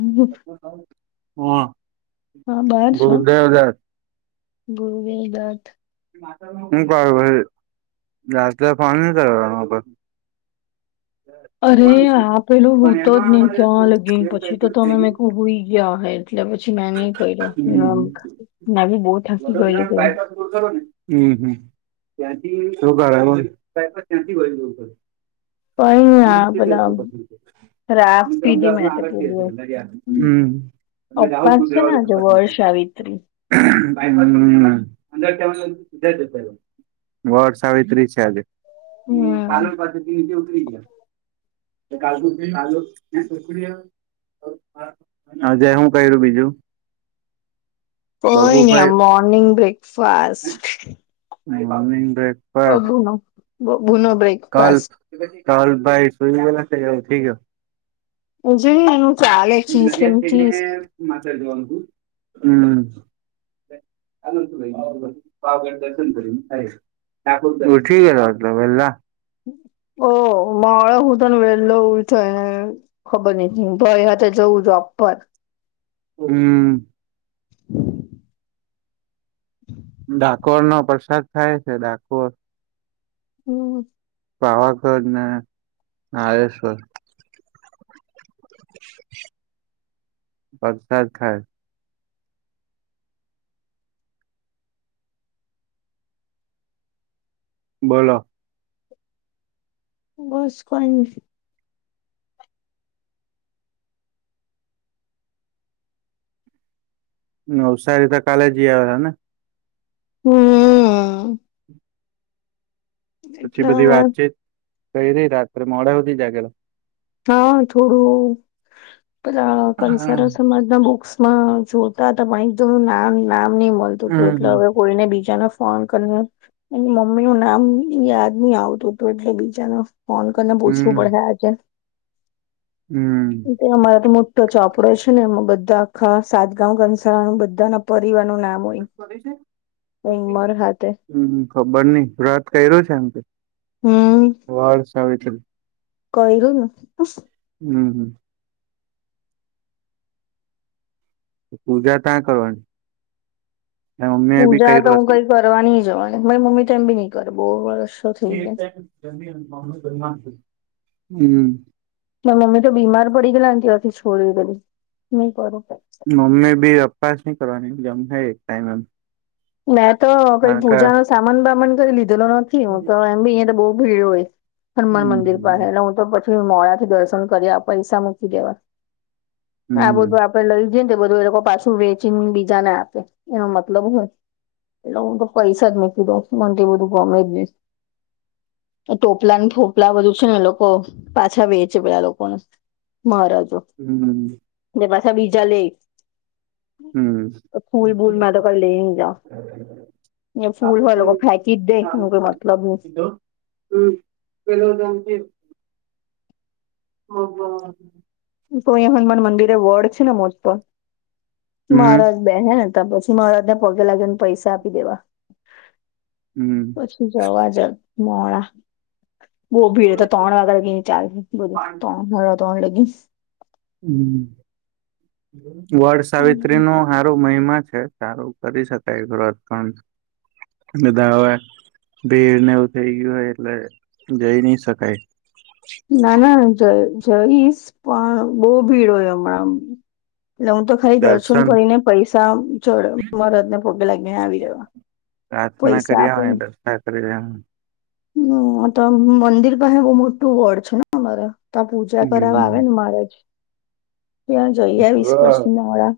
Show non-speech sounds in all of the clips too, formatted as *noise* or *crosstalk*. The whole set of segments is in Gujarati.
હા બાર છો? *inaudible* હું કરું પછી *unintelligible* અરે આ પેલું હું તો જ નઈ ક્યા લગી ને પછી તો તમે મેં કુ હોઈ ગયા હે એટલે પછી ના ની કયરો ના ભી બો થાકી ગય તો *inaudible* કઈ *unintelligible* ની હમ આ *inaudible* પેલા *inaudible* રાખ પીધી મેં તો પેલું અપાસ છે ને આજે વર્ષ સાવિત્રી વડ સાવીત્રી છે, આજે હમ કાલે પાસે ઉતરી ગયા કાજુ બિન આ પ્રક્રિયા આજે હું કર્યું બીજું કોઈ ની આ બબુભાઈ મોર્નિંગ બ્રેકફાસાસ્ટ *inaudible* બબૂનો બબૂનો બ્રેક કાલ કાલ ભાઈ શુઈ ગેલા છે કે ઉઠી ગયો હજુ એનું ચાલે કીસ એમ કીસ હમ. *unintelligible* પાવાગઢ દર્શન કરી ઉઠી ગેલા આટલા વેલા ઓહ માળ હું તોને વેળલો ઉ ખબરની હું ભાઈ હાથે જવું જોબ પર હમ. *inaudible* *inaudible* ડાકોરનો પ્રસાદ થાય છે, ડાકોર હમ. પાવાગઢને માળેશ્વર પ્રરસાદ ખાય બોલો. બસ કયની નવસારી તો કાલે જી આવેલાને હમ. પછી એટલે બધી હવે વાતચીત કરી રહી રાત્રે મોડા સુધી જાગેલો હા થોડું પેલા હમ કંસારા સમાજ ના બુકસ જોતા હતા પણ એકદમ નામ નામ ની મળતું હતું એટલે હમ હવે કોઈને બીજાના ફોન કરીને એની મમ્મીનું નામ યાદ ની આવતું હતું એટલે બીજાના ફોન કરીને પૂછવું પડ હે આજે હમ. અમારા તો મોટો ચોપડો છે ને એમાં બધા આખા સાતગાવ કંસારા નું બધા ના પરિવાર નું નામ હોય હમ ઉમર હાથે હમ ખબર નઈ વ્રત કર્યો છે એમ કેય હા. વડ સાાવિત્રી કોઈ *unintelligible* નથી. હમ હમ. પૂજા કયા કરવાની. મમ્મી એ બી પૂજા તો કર્યું હું હશે કઈ કરવા ની જવાની મારી મમ્મી તો એમ બી ની કરે બો વર્ષ હમ. મારી મમ્મી તો બીમાર પડી ગયેલા ને ત્યારથી છોડી દીધેલું ની કરુ. મમ્મી ભી અપવાસ ની કરવાની જમહે એક ટાઈમ એમ મેં તો કઈ કારણ કે પૂજા નો સામાન બામાન કઈ લીધેલો નથી હું તો એમ બી અહિયા તો બો ભીડ હોય હનુમાન મંદિર હમ પાહે ને હું તો પછી મોડા થી દર્શન કર્યા પૈસા મૂકી દેવા અને આ હમ બધું આપળે લઈ જઈને તે બધું એ લોકો પાછું વેચીને બીજા ને આપે એનો મતલબ હોય એટલે હું તો પૈસા જ મુકી દઉં મને તો એ બધું ગમે જઈ ની. ટોપલા ને ફોપલા બધું છે ને એ લોકો પાછા વેચે પેલા લોકોને મારે તો હમ. ને પાછા બીજા લે હમ ફૂલ બુલ મેં તો કઈ લેઈ ની જાવ. *inaudible* ફૂલ હોય એ લોકો ફેંકી જ દે એનો કોઈ મતલબ ની. હમ પલો *unintelligible* હમ. તો અહીયા હનુમાન મંદિરે વડ છે ને મોટો મહારાજ બેહે ને તા પછી મહારાજને પગે લાગી ને પૈસા આપી દેવા. હમ. જવા જ મોડા. બહુ ભીડ એ તો ત્રણ વાગ્યા લગી ચાલહે બધું ત્રણ હાડા ત્રણ લગી. હમ વડ સાવિત્રી નો આ સાર મહિમા છે સારું કરી શકાય વ્રત પણ બધા હવે ભીડને એવું થઇ ગયું હોય એટલે જઈ ના શકાય. ના ના જ જઈશ પણ બહુ ભીડ હોય હમણાં. એટલે હું તો ખાલી દર્શન કરીને પૈસા ચઢાવું મહારાજને પગે લાગીને આવી રેવા. પ્રાર્થના કરીયાવાની દસ્તા કરી લેવાની હમ તો મંદિર પાહે બો મોટું વડ છે અમારા ત્યા પૂજા કરાવવા આવે હમ ને મહારાજ ત્યાં જઈ આવીશ પછી મોળા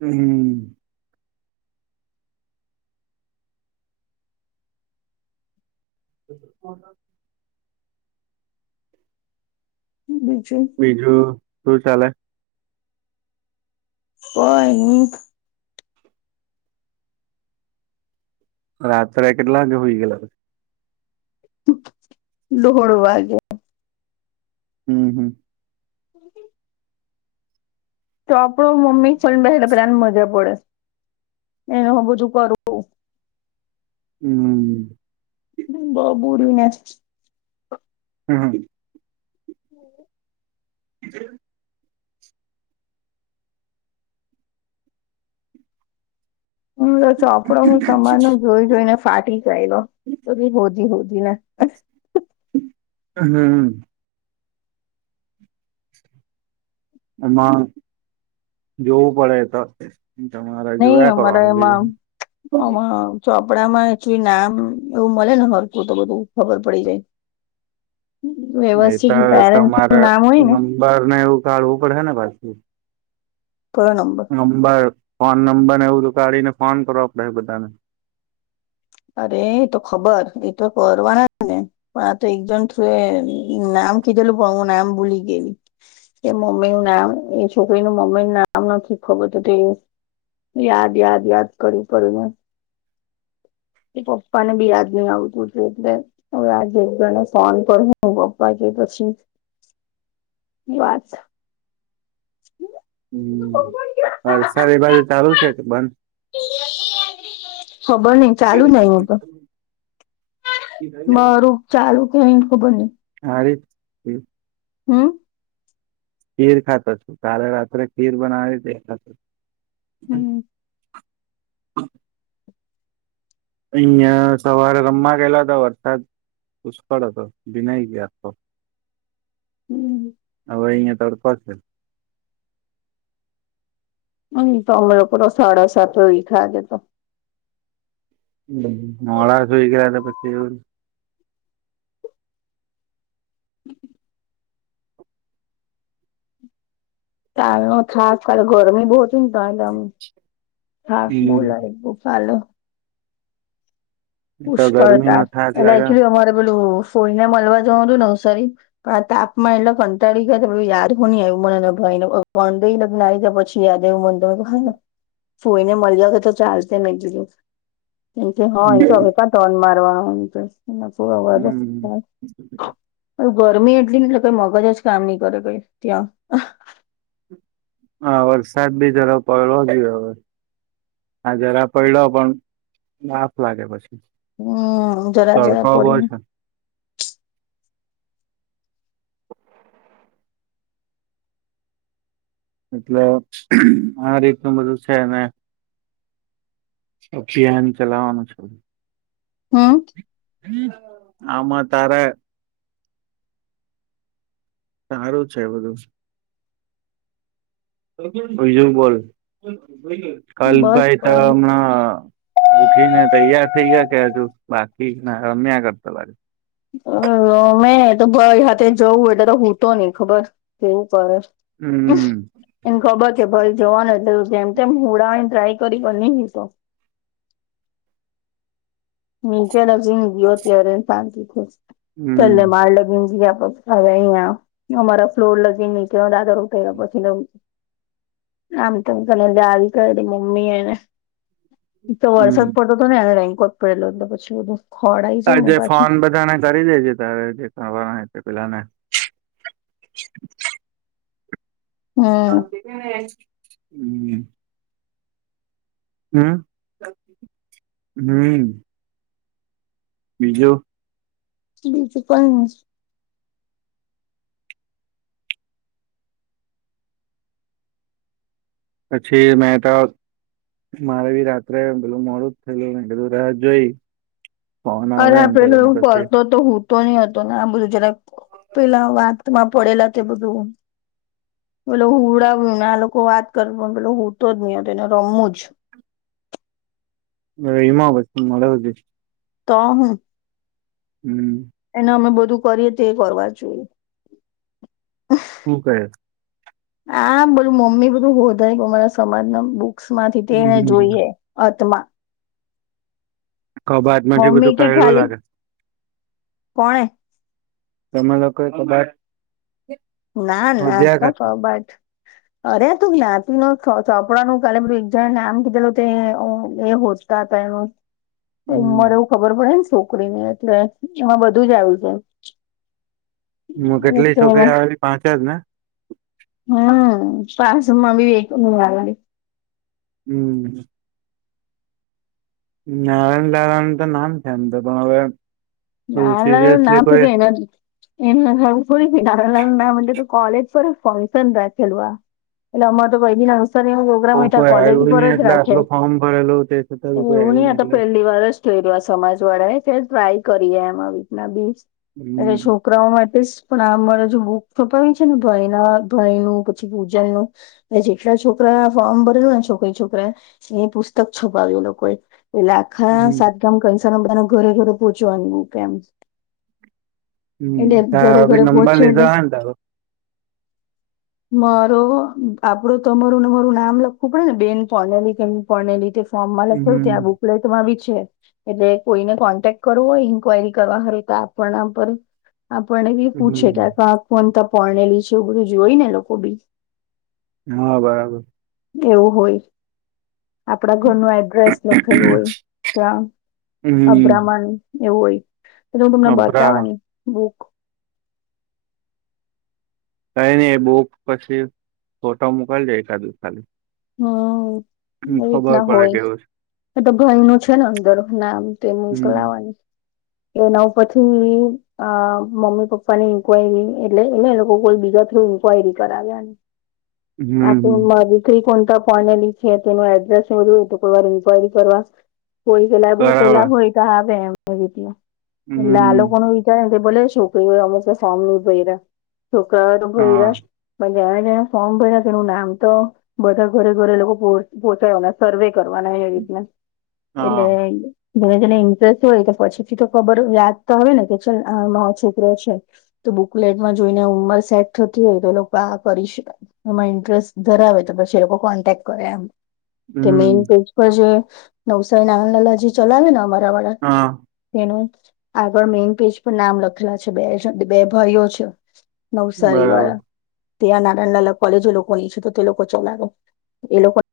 હમ. *inaudible* બીજું બીજું શું ચાલે. કંઈની રાત્રે કેટલા વાગે હુય ગયલા પછી. દોઢવાાગે. હમ હમ. *inaudible* તો પણ મમ્મી *unintelligible* બેહે એટલે પેલાને મજા પડે એને હો બધું કરું હમ. બ બુરવી નાસ. હા. *inaudible* હ હમ્મ લો ચોપડો ભી સમાન એ જોઈ જોઈને ફાટી જાય એલો. તો બી હોજી હોજી ને. હમ્મ. એમાં જોવું પડે તો તમારે નહી જોયા અમારા કરવાનું બીજું એમાં હું. આમાં ચોપડામાં એકચલી નામ એવું મળે ને હરકું તો બધું ખબર પડી જાય. વ્યવસ્થિત પેરેન્ટસ નું નામ હોય ને બાર ને એવું કાઢવું પડે ને પાછી. થોડા નંબર. નંબર ફોન નંબરને એવું તો કાઢીને ફોન કરવા પડે બધાને. અરે એ તો ખબર એ તો કરવાનાજ ને. પણ આ તો એક દમ થ્રુ એ નામ કીધેલું પણ હું નામ ભૂલી ગયેલી. એ મમ્મી નું નામ એ છોકરી નું મમ્મી નું નામ નથી ખબર હતું તો એવું યાદ યાદ યાદ કરું કરું એ એ પપ્પાને બી યાદ નહી આવતું તું એટલે હવે આ બધા ને ફોન કર હ હું પપ્પા કે પછી વાત. અહ સારી બારી ચાલુ છે કે બંધ? ખબર નહીં. ચાલુ નહીં હું તો. મારું ચાલુ કે અહી ખબર નઈ. હારી એ હમ્મ. ખીર ખાતો છું કાલે રાત્રે ખીર બનાવી થી એ ખાતું. હમ્મ. અહિયાં સવારે રમવા ગયેલા હતા વરસાદ પુષ્કળ હતો ભીનય ગયા હતો. હમ્મ હમ્મ. હવે અહીંયા તડકો છે. અની તો અમે લોકો તો સાડા સાત વી ખાજે તો. મોહમ્મ હાડા શોઈગયા થા પછી હ તાલ ના ખાસ કર ગરમી બહુ શું કાલ આમ થાક બો લા બુ ફાલો. તો પુષ્કળ ત ગરમી નો થાક એટલે લાગે એકચુલી અમારે પેલું ફોઇને મળલવા જવા હતું નવસારી. પણ આ તાપમા એટલા કંટાળી ગયા થા પાહિ યાદવું ન આવ્યું મનેને ભાઈ *unintelligible* જે યાદે મન દો હોઈને ફોઈને મળી જ તો ચાલ તો મેં કીધું એ કે હા એ તો હૈ. તા ટોન મરવાના હમ હોઈ *unintelligible* ઊં ગરમી એટલી ને એટલે કઈ મગજ જ કામ નઈ કરે કઈ ત્યાં. હા, વરસાદ બી જરા પડો જોયો હવે. હા જરા પૈલો પણ બાફ લાગે પછી. હા, જરા જરા તડકો બો પડીમ. છે એટલે આ રીતનું બધું છે ને અભિયાન ચલાવાનું છે. હમ્મ. આમાં તારે સારું છે બધું. બીજું બોલ બસ કલપભાઈ તો હમણાં ઉઠી ને તૈયાર થઇ ગયા કે હજુ બાકી રમ્યા કરતા બા હ મેં તો ભાઈ હથે જવું એટલે તો હું તો નહી ખબર કેવું કરડે હમ એને ખબર છે ભલે જોવાનું એટલે જેમ તેમ હુડાાવને ટ્રાય કરી બની તો ની ક્યા લજ હોતીય પા ખુશ હમ ચલે માળ લગીી હવે અહિયાં અમારા ફ્લોર લગીન નીચ દાદર ઉઠ પછી લવ આમ તો કને દાદી કર મમ્મી એ ને એક તો હમ વરસાદ પડતો હતો ને એને રેન્કો જ પડેલો પછી બધું ખળ આઈ જાય ને પાછી તારી જે છે તારે જે કરવાના તે પેલાને હમ ત હમ હમ બીજું બીજું કોઈ પછી મેં તો મારે બી રાત્રેમ પેલું મોડું જ થયેલું પેલું રાત જોઈ ફન હ અરે આ એમ પેલું કરીને એવું પછી કરતો તો હું તો નહ હતો ને આ બધું જરા પેલા વાતમાં પડેલા તે બધું પેલો હુડાવ્યુંને આ લોકો વાત કર પણ પેલો હુંડ તો જ નઈ એને રમવું જ હ હમા બસ મળ વધી તો હ હમ એને અમે બધું કરીએ તે કરવા જોઈએ હું ક હા બધું મમ્મી બધું હોધાય અમારા સમાજ ના બુક્સમાંથી તેને જોઈએ અ તોમાં ક બાાત માંથી મમ્મી બધું કે કલું ખાલી લાગે કોણે તમે લોકો તો બાત ના ના તો કરતા સબ જ અરે તું જ્ઞાતિ ન ચોપડાનુંું કાલેધું એક જણ નામ કીધેલું તે એ હોત હતા એનું હમ મરે એવું ખબર પડે ને શું છોકરીને એટલે એમાં બધું જ આવ્યું છે હું કેટલી છોકરી આવી પાંચ્યા જ ને હમ પાસમાં બી વ હમ નારાયણ દાું તો નામ છે એમ તો પણ હવે ના ના સિરિયસલી નાપ કોઈ એના એ થોડી ના તો ક કોલેજ પર ફંક્શન રહે ખલવા એટલે અ તો બઈ દને અવસ કોઈ કોલેજ આવ્યું પર નહી જ એટલે રાખે આટલું ફોર્મ ભરેલું તે છતાં બી કોઈ એવું આવ્યું નહી આ તો એટલે પેલી વારસ જોઈ સમાજ વાળા એ ફેર ટ્રાય કરીએ એમ રીતના બીસ એલે હમ છોકરાઓ માટે પણ અમારે જો બુક છપાવી છે ને ભાઈના ભય ન પછી ભૂજનનુંું જેટલા છોકરા ફોર્મ ભરેલ ને છોકરી છોકરા એની પુસ્તક છપાવ્યું લોકોએ એટલે આખા હમ સાત ગામ કંસા બધાને ઘરે ઘરે પહોચવાની કેમ હમ એને ઘરે તા બી ઘરે નંબર પહોંચેને લીધા હે ને તારો મારો આપડું તમારું ને મારું નામ લખવું પડે ને બેન પોનેલી કેમ પોનેલી સમ લ થું હમ ત્યાં બુકલેેટમાં બી છે એટલે કોઈને કોન્ટેક કરવું હોય ઇન્ક્વાયરી કરવા ખરે તો આપણા પર આપણને બી પૂછે હમ કે ફનતા પોર્ણેલી છે એવું બધું જોય ને લોકો બી હા બરાબર એવું હોય આપડા ઘરનું એડ્રેસ લખેલું હોય ત્યાં હમ અબ્રમન એવું હોય તોલે હું તમને અભરાવા બતાવાની બુક કઈ નને એ બુક પછી ફોટો મોકલજો એકાદિવ ખાલી હા ખબર પડે કેવું છે એ તો ભાઈ ન છે ને અંદર નામ તે હમ મોકલાવાનું એના પછી મમ્મી પપ્પા ની ઇન્કવાયરી એટલે એને એ લોકો કોઈ બીજા થયું કયરી કરાવ્યા હમ આપે હમ ઉરી સ્ત્રી કોતા પોલી છે તો એનું એડ્રેસ જોય તો કોઈ વાર ન્ક્વાયરી કરવા હોઈ પેલા બહ બરાબર પેલા હોોયીુંલેાલ હમ કોણ ક ભો છોકરીઓમ સામની ભય છોકરાઓ હા ભય રહ પણ જ્યા જ્યા ફોર્મ ભર્યા તેનું નામ તો બધા ઘરે ઘરે લોકો પોહોંચાવાના સર્વે કરવાના એ રી હા એટલે જેમે તેને ઇન્ટરેસ્ટ હોય તો પછી થી તો ખબર યાદ તો હવે ને કે ચ આ છોકરો છે તો બુકલેટમાં જોઈને ઉંમર સેટ થતી હોય તો એ લોકો આ કરી શકાય એમાં ઇન્ટરેસ્ટ ધરાવે તો પછી એ લોકો કોન્ટેક કરે એમ તે હમ મેન જે નવસારી નાંગલાલાજી ચલાવે ને અમારા વળ હા તેનું આગળ મેઈન પેજ પર નામ લખેલા છે બે બે ભાઈઓ છે નવસારી બરાબર વાળા ત્યાં નાના નાના કોલેજો લોકોની છે તો તે લોકો ચલાો એ લોકો